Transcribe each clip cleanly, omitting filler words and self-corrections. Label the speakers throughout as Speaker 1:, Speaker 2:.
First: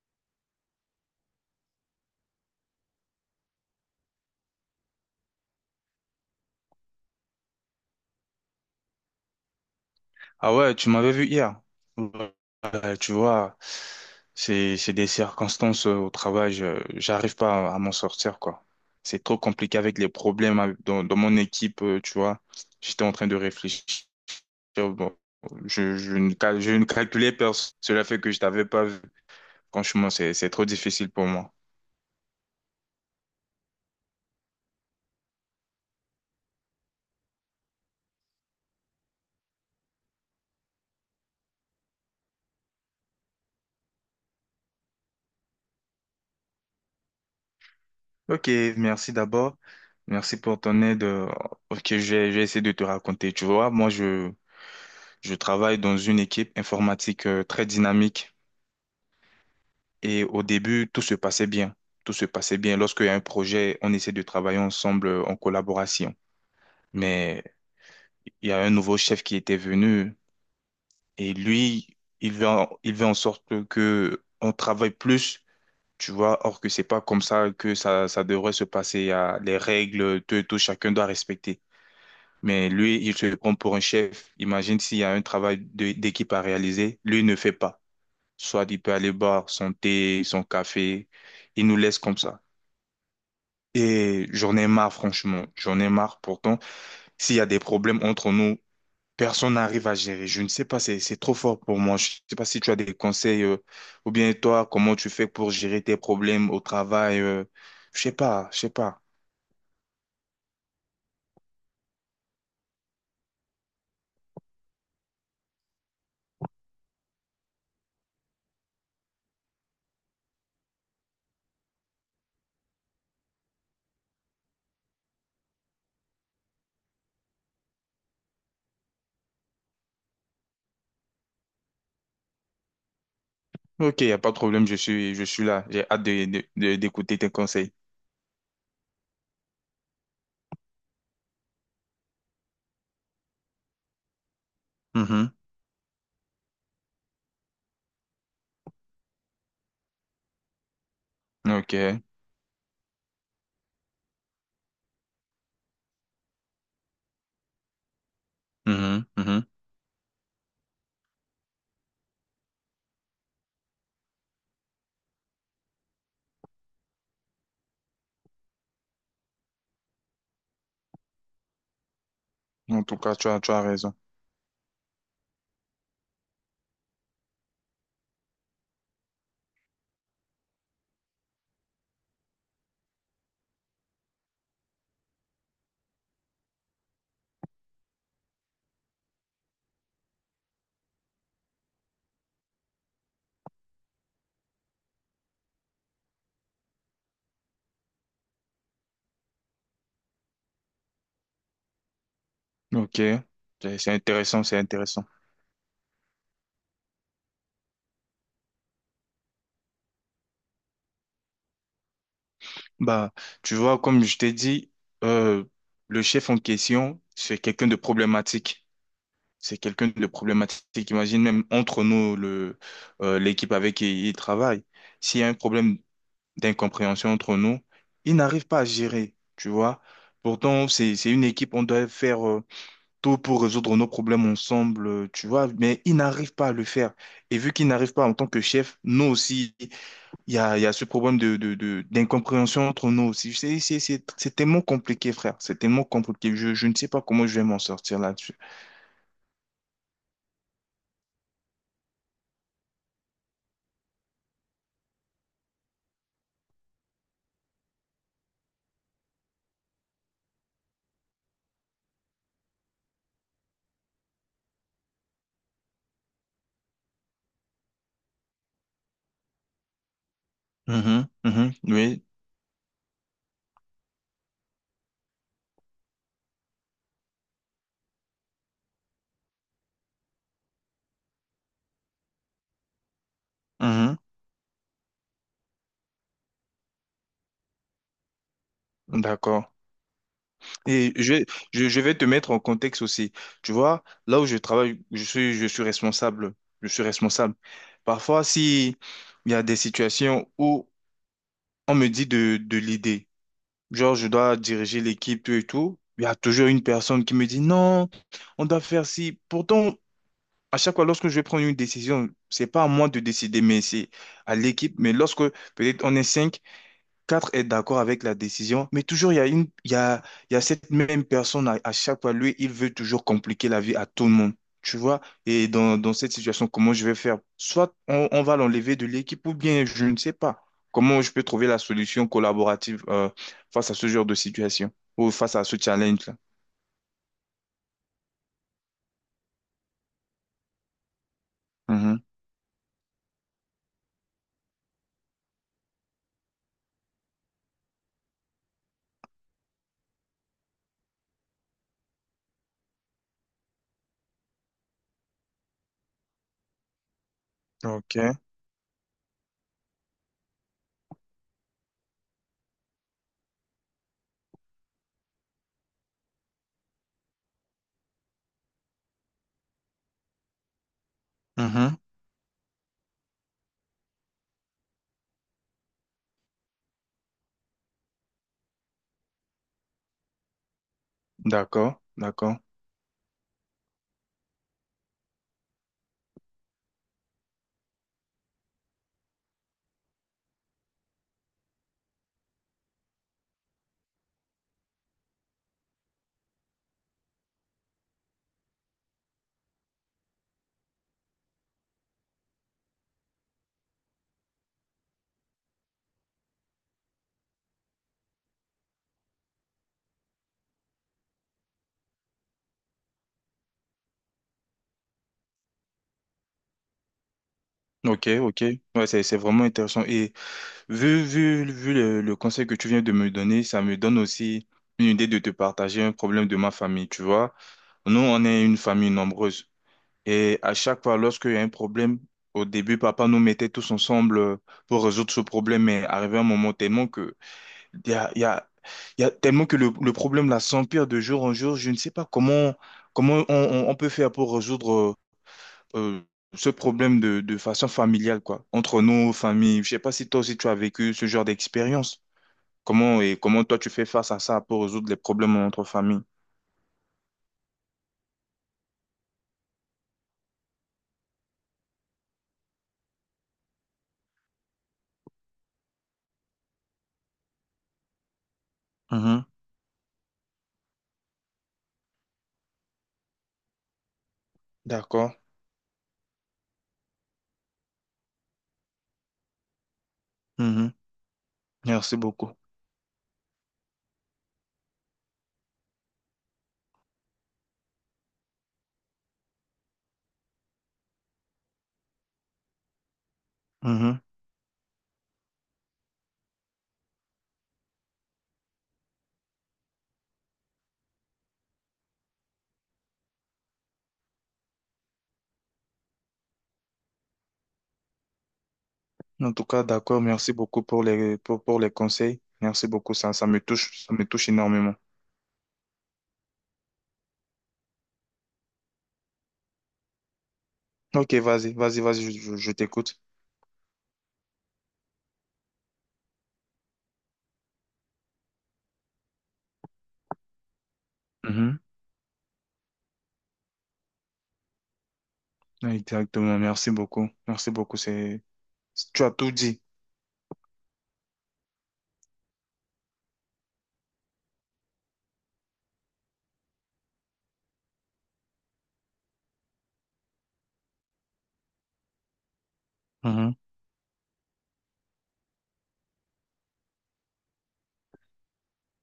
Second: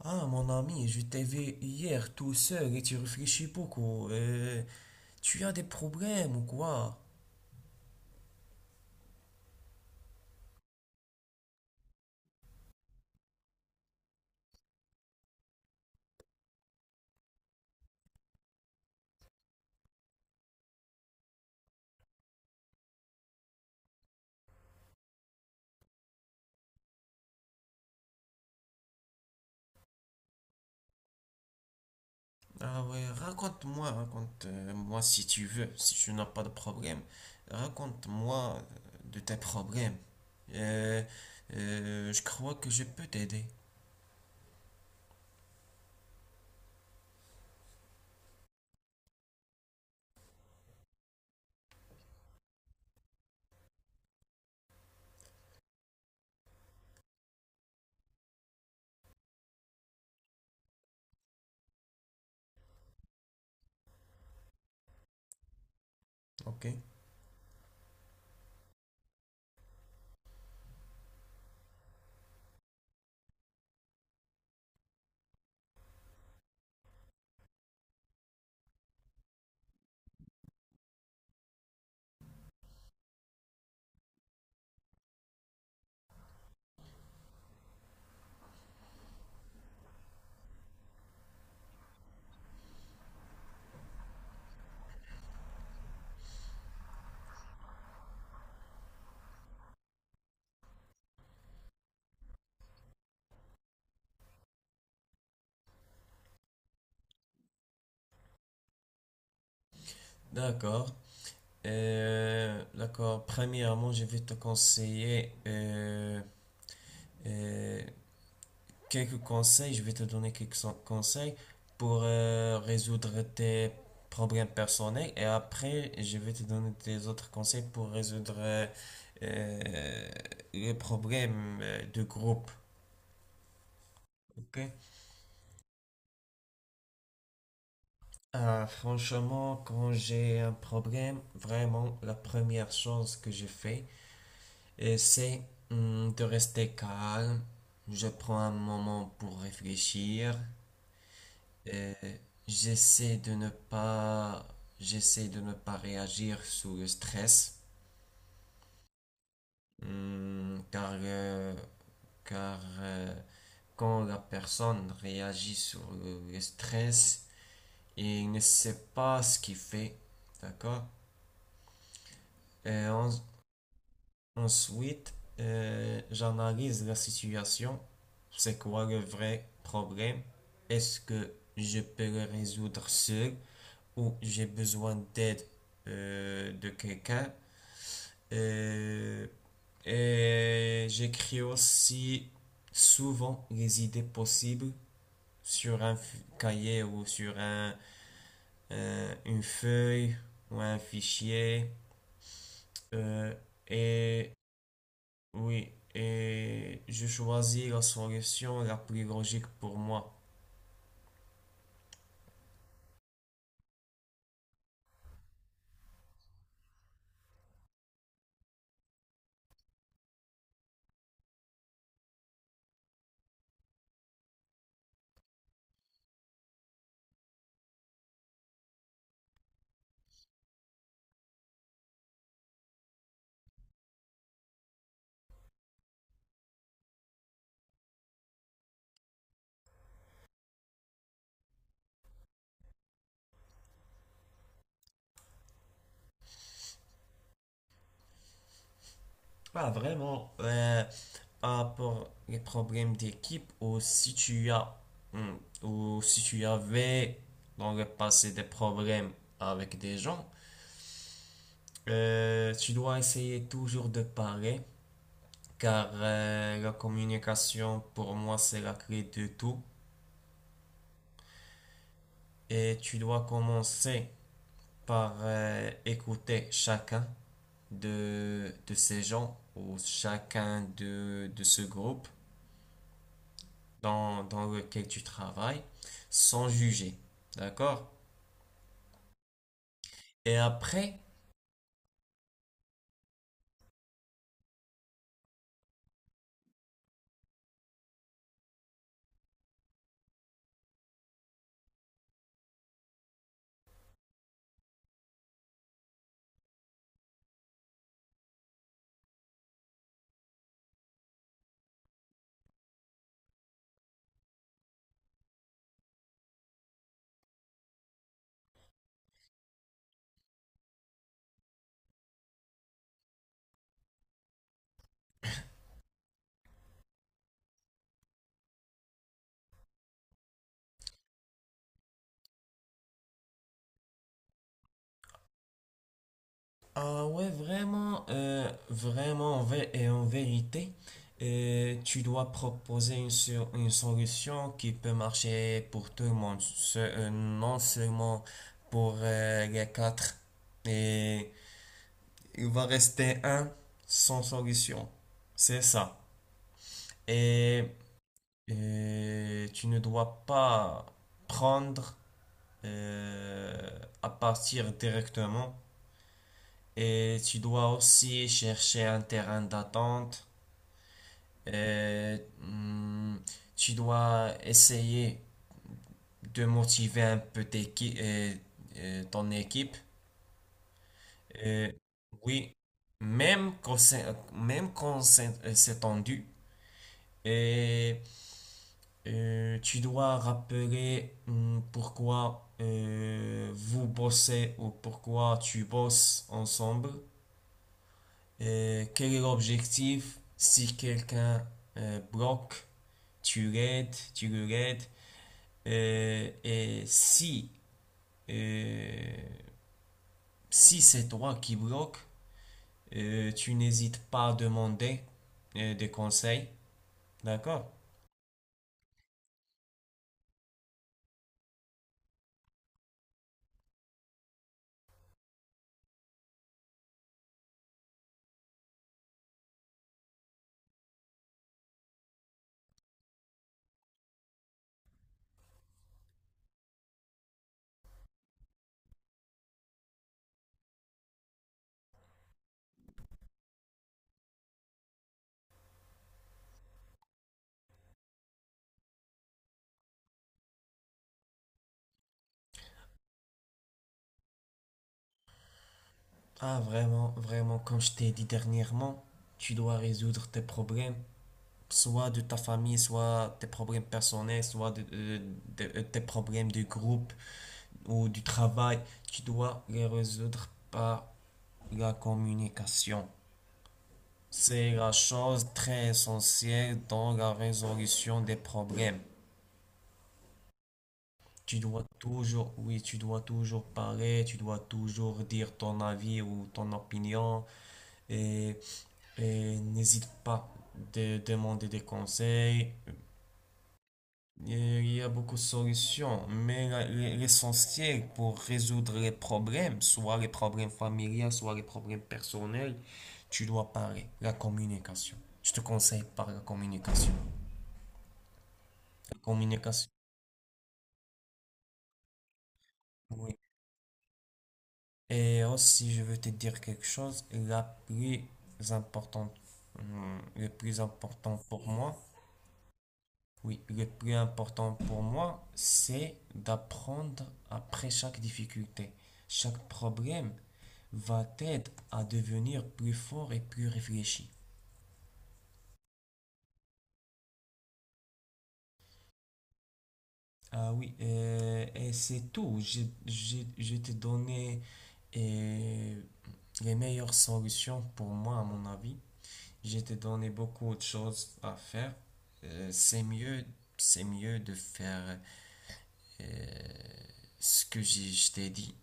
Speaker 1: Ah, mon ami, je t'ai vu hier tout seul et tu réfléchis beaucoup. Tu as des problèmes ou quoi?
Speaker 2: Ah ouais, tu m'avais vu hier. Tu vois, c'est des circonstances au travail, j'arrive pas à, à m'en sortir quoi. C'est trop compliqué avec les problèmes dans, dans mon équipe, tu vois. J'étais en train de réfléchir. Bon, je ne calculais personne. Cela fait que je t'avais pas vu. Franchement, c'est trop difficile pour moi.
Speaker 1: Ah ouais, raconte-moi, raconte-moi si tu veux, si tu n'as pas de problème. Raconte-moi de tes problèmes. Euh, je crois que je peux t'aider,
Speaker 2: Ok, merci d'abord. Merci pour ton aide. Ok, j'ai essayé de te raconter. Tu vois, moi, je travaille dans une équipe informatique très dynamique. Et au début, tout se passait bien. Tout se passait bien. Lorsqu'il y a un projet, on essaie de travailler ensemble en collaboration.
Speaker 1: ok?
Speaker 2: Mais il y a un nouveau chef qui était venu et lui, il veut en sorte que on travaille plus, tu vois. Or que c'est pas comme ça que ça devrait se passer. Il y a les règles, tout, et tout, chacun doit respecter. Mais lui, il se prend pour un chef. Imagine s'il y a un travail d'équipe à réaliser, lui il ne fait pas. Soit il peut aller boire son thé, son café, il nous laisse comme ça. Et j'en ai marre, franchement. J'en ai marre. Pourtant, s'il y a des problèmes entre nous, personne n'arrive à gérer. Je ne sais pas, c'est trop fort pour moi. Je ne sais pas si tu as des conseils, ou bien toi, comment tu fais pour gérer tes problèmes au travail. Je sais pas, je sais pas.
Speaker 1: D'accord. D'accord. Premièrement, je vais te conseiller euh, quelques conseils, je vais te donner conseils pour résoudre tes problèmes personnels et après je vais te donner des autres conseils pour résoudre euh, les problèmes de groupe.
Speaker 2: Ok, il n'y a pas de
Speaker 1: Ok.
Speaker 2: problème, je suis là. J'ai hâte de, d'écouter tes conseils.
Speaker 1: Ah, franchement, quand j'ai un problème, vraiment la première chose que je fais,
Speaker 2: Mhm.
Speaker 1: c'est de rester calme. Je prends un moment pour réfléchir. Euh,
Speaker 2: Ok.
Speaker 1: j'essaie de ne pas, j'essaie de ne pas réagir sous le stress.
Speaker 2: Mhm, mhm.
Speaker 1: Car, car euh, quand la personne réagit sur le stress, il ne sait pas ce qu'il fait, d'accord?
Speaker 2: En
Speaker 1: Et
Speaker 2: tout
Speaker 1: en-
Speaker 2: cas, tu as raison.
Speaker 1: Ensuite, j'analyse la situation. C'est quoi le vrai problème? Est-ce que je peux le résoudre seul? Ou j'ai besoin d'aide de quelqu'un. Euh, et j'écris aussi souvent les idées possibles sur un cahier ou sur une feuille ou un fichier.
Speaker 2: Ok.
Speaker 1: Euh,
Speaker 2: C'est
Speaker 1: et
Speaker 2: intéressant, c'est intéressant.
Speaker 1: oui, et je choisis la solution la plus logique pour moi.
Speaker 2: Bah, tu vois, comme je t'ai dit, euh, le chef en question, c'est quelqu'un de problématique. C'est quelqu'un de problématique. Imagine même entre nous, l'équipe avec qui il travaille. S'il y a un problème d'incompréhension entre nous, il n'arrive pas à gérer, tu vois. Pourtant, c'est une équipe, on doit faire tout pour résoudre nos problèmes ensemble, tu vois, mais il n'arrive pas à le faire. Et vu qu'il n'arrive pas en tant que chef, nous aussi, il y a ce problème d'incompréhension entre nous aussi. C'est tellement compliqué, frère. C'est tellement compliqué. Je ne sais pas comment je vais m'en sortir là-dessus.
Speaker 1: Ah, vraiment, rapport les problèmes d'équipe ou si tu as hmm, ou si tu avais dans le passé des problèmes avec des gens, tu dois essayer toujours de parler, car la communication pour moi c'est la clé de tout,
Speaker 2: Mhm, mhm, oui,
Speaker 1: et tu dois commencer par écouter chacun de ces gens ou chacun de ce groupe
Speaker 2: mhm,
Speaker 1: dans, dans lequel tu travailles sans juger, d'accord?
Speaker 2: d'accord.
Speaker 1: Et
Speaker 2: Et
Speaker 1: après,
Speaker 2: je vais te mettre en contexte aussi. Tu vois, là où je travaille, je suis responsable. Je suis responsable. Parfois, si il y a des situations où on me dit de l'idée, genre je dois diriger l'équipe, tout et tout, il y a toujours une personne qui me dit non, on doit faire ci. Pourtant, à chaque fois, lorsque je vais prendre une décision, c'est pas à moi de décider, mais c'est à l'équipe. Mais lorsque peut-être on est cinq, quatre est d'accord avec la décision, mais toujours il y a une, il y a cette même personne à chaque fois. Lui, il veut toujours compliquer la vie à tout le monde. Tu vois? Et dans cette situation, comment je vais faire? Soit on va l'enlever de l'équipe ou bien je ne sais pas. Comment je peux trouver la solution collaborative face à ce genre de situation ou face à ce challenge-là?
Speaker 1: ah ouais, vraiment, vraiment, en vé- et en vérité,
Speaker 2: Mhm.
Speaker 1: tu dois proposer une solution qui peut marcher pour tout le monde, non seulement pour les quatre. Et il va rester un sans solution. C'est ça. Et
Speaker 2: OK.
Speaker 1: tu ne dois pas prendre euh, à partir directement. Et tu dois aussi chercher un terrain d'attente.
Speaker 2: Mhm.
Speaker 1: Et, tu dois essayer de motiver un peu ton équipe. Euh,
Speaker 2: D'accord, d'accord.
Speaker 1: oui, même quand c'est, même quand c'est tendu. Et tu dois rappeler, pourquoi vous bossez ou pourquoi tu bosses ensemble. Quel est l'objectif? Si quelqu'un bloque, tu l'aides, tu le l'aides. Euh, et si, euh, si c'est toi qui bloque, tu n'hésites pas à demander des conseils. D'accord?
Speaker 2: Ok, ok. Ouais, c'est vraiment intéressant. Et vu le conseil que tu viens de me donner, ça me donne aussi une idée de te partager un problème de ma famille, tu vois. Nous, on est une famille nombreuse. Et à chaque fois, lorsqu'il y a un problème, au début, papa nous mettait tous ensemble pour résoudre ce problème. Mais arrivé un moment tellement que, il y a, il y a, il y a tellement que le problème là s'empire de jour en jour. Je ne sais pas comment, comment on on peut faire pour résoudre euh, ce problème de façon familiale, quoi, entre nos familles. Je sais pas si toi aussi tu as vécu ce genre d'expérience. Comment et comment toi tu fais face à ça pour résoudre les problèmes entre familles.
Speaker 1: Ah, vraiment, vraiment, comme je t'ai dit dernièrement, tu dois résoudre tes problèmes, soit de ta famille, soit tes problèmes personnels, soit tes problèmes de groupe ou du travail, tu
Speaker 2: Mhm.
Speaker 1: dois les résoudre par la communication. C'est la
Speaker 2: D'accord.
Speaker 1: chose très essentielle dans la résolution des problèmes.
Speaker 2: Mhm.
Speaker 1: Tu dois
Speaker 2: Merci beaucoup.
Speaker 1: toujours, oui, tu dois toujours parler, tu dois toujours dire ton avis ou ton opinion, et, et n'hésite pas de demander des conseils.
Speaker 2: Mhm.
Speaker 1: Il y a beaucoup de solutions, mais l'essentiel pour résoudre les problèmes, soit les problèmes familiaux, soit les problèmes personnels, tu dois parler. La communication. Je te conseille par la communication. La
Speaker 2: En tout cas,
Speaker 1: communication.
Speaker 2: d'accord. Merci beaucoup pour les conseils. Merci beaucoup.
Speaker 1: Oui.
Speaker 2: Ça me touche énormément.
Speaker 1: Et aussi, je veux te dire quelque chose, importante, le plus
Speaker 2: Ok,
Speaker 1: important
Speaker 2: vas-y,
Speaker 1: pour
Speaker 2: vas-y,
Speaker 1: moi,
Speaker 2: vas-y, je t'écoute.
Speaker 1: oui, le plus important pour moi, c'est d'apprendre après chaque difficulté. Chaque problème va
Speaker 2: Mhm.
Speaker 1: t'aider à devenir plus fort et plus réfléchi.
Speaker 2: Exactement. Merci beaucoup. Merci beaucoup. C'est, tu as tout dit.
Speaker 1: Ah oui, et c'est tout. Je t'ai donné euh, les meilleures solutions pour moi, à mon avis. Je t'ai donné beaucoup de choses à faire. C'est
Speaker 2: Mhm.
Speaker 1: mieux, c'est mieux de faire euh, ce que je t'ai dit.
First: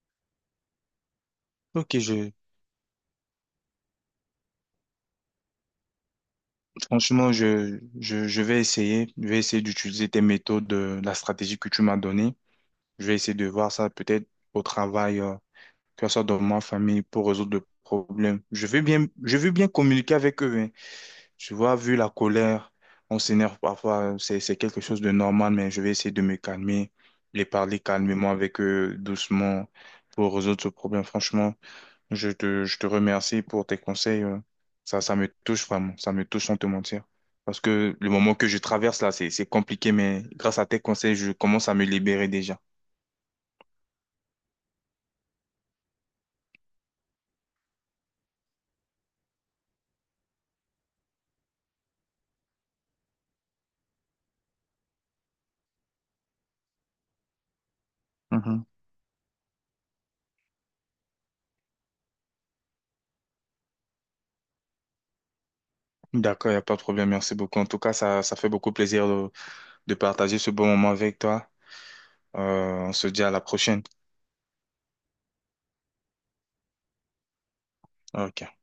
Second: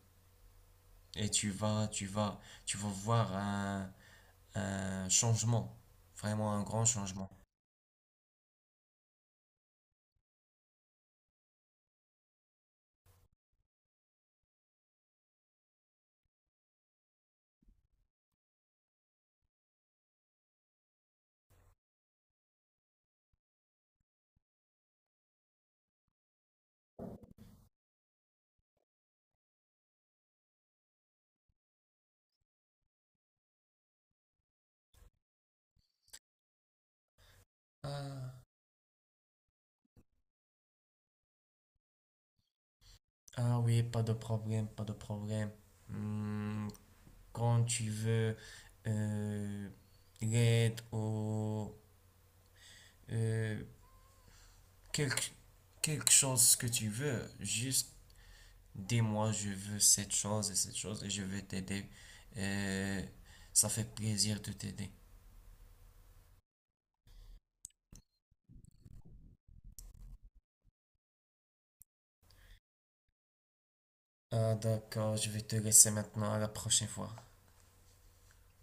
Speaker 1: Et
Speaker 2: Ok, je,
Speaker 1: tu vas voir un changement, vraiment un grand changement.
Speaker 2: Franchement, je vais essayer. Je vais essayer d'utiliser tes méthodes, la stratégie que tu m'as donnée. Je vais essayer de voir ça peut-être au travail, que ce soit dans ma famille, pour résoudre le problème. Je veux bien communiquer avec eux, hein. Tu vois, vu la colère, on s'énerve parfois. C'est quelque chose de normal, mais je vais essayer de me calmer, les parler calmement avec eux, doucement, pour résoudre ce problème. Franchement. Je te remercie pour tes conseils. Ça, ça me touche vraiment. Ça me touche sans te mentir. Parce que le moment
Speaker 1: Ah,
Speaker 2: que je traverse là, c'est compliqué, mais grâce à tes conseils, je commence à me libérer déjà.
Speaker 1: ah oui, pas de problème, pas de problème. Hmm, Quand tu veux euh, l'aide ou euh, quelque, quelque chose que tu veux, juste
Speaker 2: Mhm.
Speaker 1: dis-moi, je veux cette chose et je vais t'aider. Euh, ça fait plaisir de t'aider.
Speaker 2: D'accord, il n'y a pas de problème. Merci beaucoup. En tout cas, ça fait beaucoup plaisir de partager ce bon moment avec toi. On se dit à la prochaine.
Speaker 1: Ah d'accord, je vais te laisser maintenant, à la prochaine fois.
Speaker 2: Ok.